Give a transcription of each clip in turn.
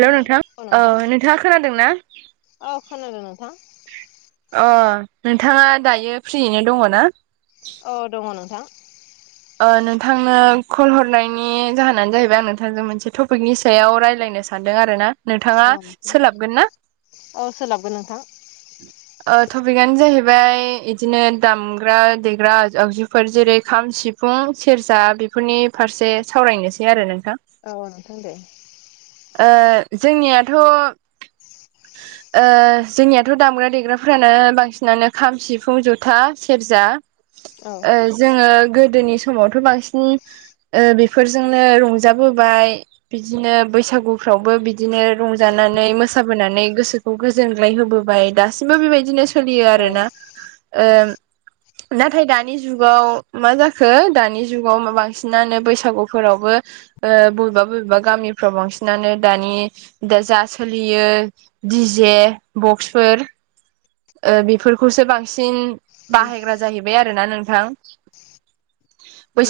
हेल' नोंथां औ नोंथांङा खोनादों ना? औ खोनादों नोंथां अ नोंथांङा दायो फ्रियैनो दंङ ना? औ दंङ नोंथां। नोंथांनो कल हरनायनि जाहोनानो जाहैबाय आं नोंथांजों मोनसे टपिकनि सायाव रायज्लायनो सानो? सानदों आरो ना नोंथांङा औ नोंथां सोलाबगोन ना? औ सोलाबगोन नोंथां। टपिकआनो जाहैबाय बिदिनो दामग्रा देग्रा आगजुफोर जेरै खाम, सिफ सिफुं सेरजा बेफोरनि फारसे सावरायनोसै आरो नोंथां। औ नोंथां दे। ओ जोंनियाथ' ओ जोंनिया याथ' दामग्रा देग्राफ्रानो बांसिनानो खाम सिफुं जथा सेरजा औ। ओ जोङो गोदोनि समावथ' बांसिन बेफोरजोंनो रंजाबोबाय। बिदिनो बैसागुफ्रावबो बिदिनो रंजानानै मोसाबोनानै गोसोखौ गोजोनग्लाय होबो ओमफ्राय दासिमबो बेबायदिनो सोलियो औ आरोना ओ नाथाय दानि जुगाव मा जाखो दानि जुगाव बांसिनानो बैसागुफोरावबो ओ बबेबा बबेबा गामिफ्राव बांसिनानो दानि दा जा सोलियो डि जे बक्स फोर ओ बेफोरखौसो बांसिन उम बाहायग्रा जाहैबाय आरोना नोंथां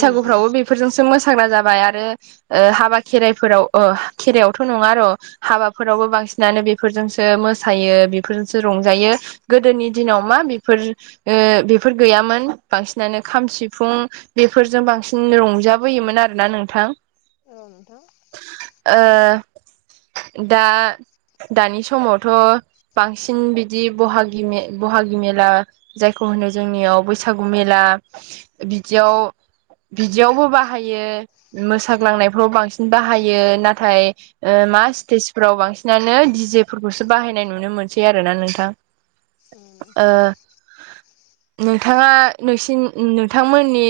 उम बेब फोरजोंसो मोसाग्रा जाबाय आरो ओ हाबा खेराइफोराव ओ खेराइयावथ' नङा र'। हाबाफोरावबो बांसिनानो बेफोरजोंसो मोसायो बेफोरजोंसो उम रंजायो। गोदोनि दिनाव मा बेफोर ओ बेफोर गैयामोन बांसिनानो खाम सिफुं बेफोरजों बांसिन रंजाबोयोमोन आरोना नोंथां। औ नोंथां। ओ दा दानि समावथ' बांसिन बिदि बहागि मे बहागि मेला जायखौ होनो जोंनियाव बैसागु मेला बिदियाव बिदियावबो बाहायो मोसाग्लांनायफ्राव बांसिन उम बाहायो नाथाय ओ मा स्टेजफोराव बांसिनानो डि जे फोरखौसो बाहायनाय नुनो मोनसै आरोना नोंथां। उम ओ नोंथां नोंथाङा नोंसिन नोंथांमोननि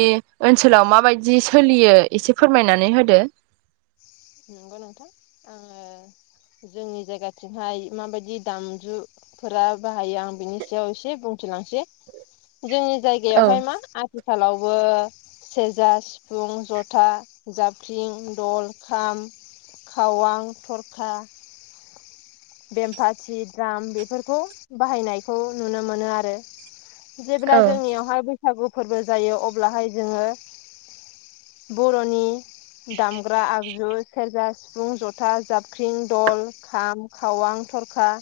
ओनसोलाव माबायदि सोलियो? एसे फोरमायनानै होदो। नंगौ नोंथां आङो जोंनि जायगाथिंहाय माबायदि दामजु फोरा बाहायो आं बिनि सायाव एसे बुंथिलांसै जोंनि औ जायगायावहाय मा आथिखालावबो सेरजा सिफुं जथा जाबख्रिं दल खाम खावां थरखा बेमफाथि द्राम बेफोरखौ बाहायनायखौ नुनो मोनो आरो। जेब्ला औ जोंनियावहाय बैस बैसागु फोरबो जायो अब्लाहाय जोङो बर'नि दामग्रा आगजु सेरजा सिफुं जथा जाबख्रिं दल खाम खावां थरखा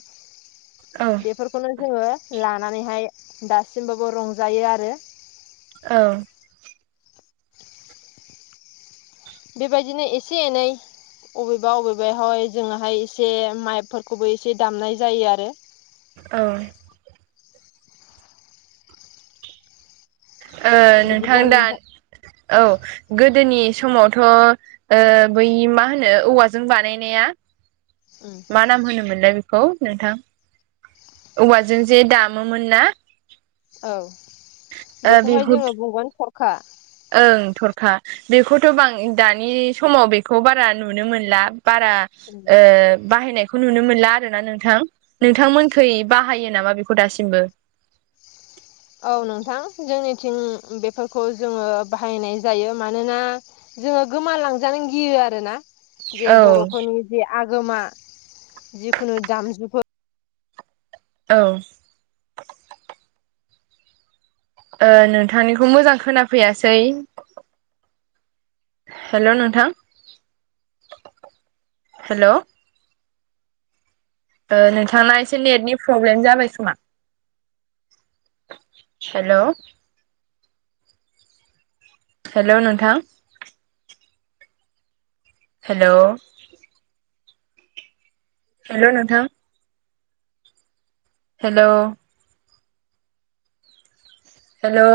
औ बेफोरखौनो जोङो लानानैहाय दासिमबाबो रंजायो आरो। औ। बेबायदिनो एसे एनै अबेबा अबेबाहाय जोङोहाय एसे माइकफोरखौबो एसे दामनाय जायो आरो। औ। ओ नोंथां दा औ गोदोनि समावथ' ओ बै मा होनो औवाजों बानायनाया उम। मा नाम होनोमोनलाय बेखौ नोंथां? औवाजों जे दामोमोन ना। औ ओ बेखौहाय बेखौ जोङो बुंगोन थरखा। ओं थरखा। बेखौथ' बां दानि समाव बेखौ बारा नुनो मोनला बारा ओ बाहायनायखौ नुनो मोनला आरो ना नोंथां नोंथांमोनखै बाहायो नामा बेखौ दासिमबो? औ नोंथां जोंनिथिं बेफोरखौ जोङो बाहायनाय जायो मानोना जोङो गोमालांजानो गियो आरो ना। जे औ बर'फोरनि जे आगोमा जिखुनु दामजुफोर औ। ओ नोंथांनिखौ मोजां खोनाफैयासै। हेल' नोंथां हेल' ओ नोंथांना एसे नेटनि प्रब्लेम जाबाय खोमा। हेलौ। हेलौ नोंथां। हेलौ। हेलौ नोंथां। हेलौ। हेलौ।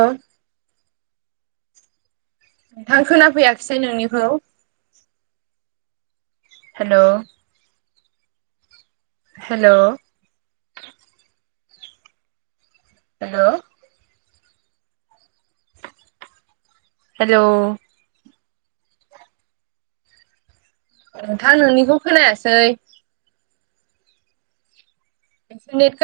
आं खोनाफैयाखिसै नोंनिखौ। हेलौ। हेलौ। हेलौ। हेलौ। नोंथां नोंनिखौ खोनायासै। [unintelligible]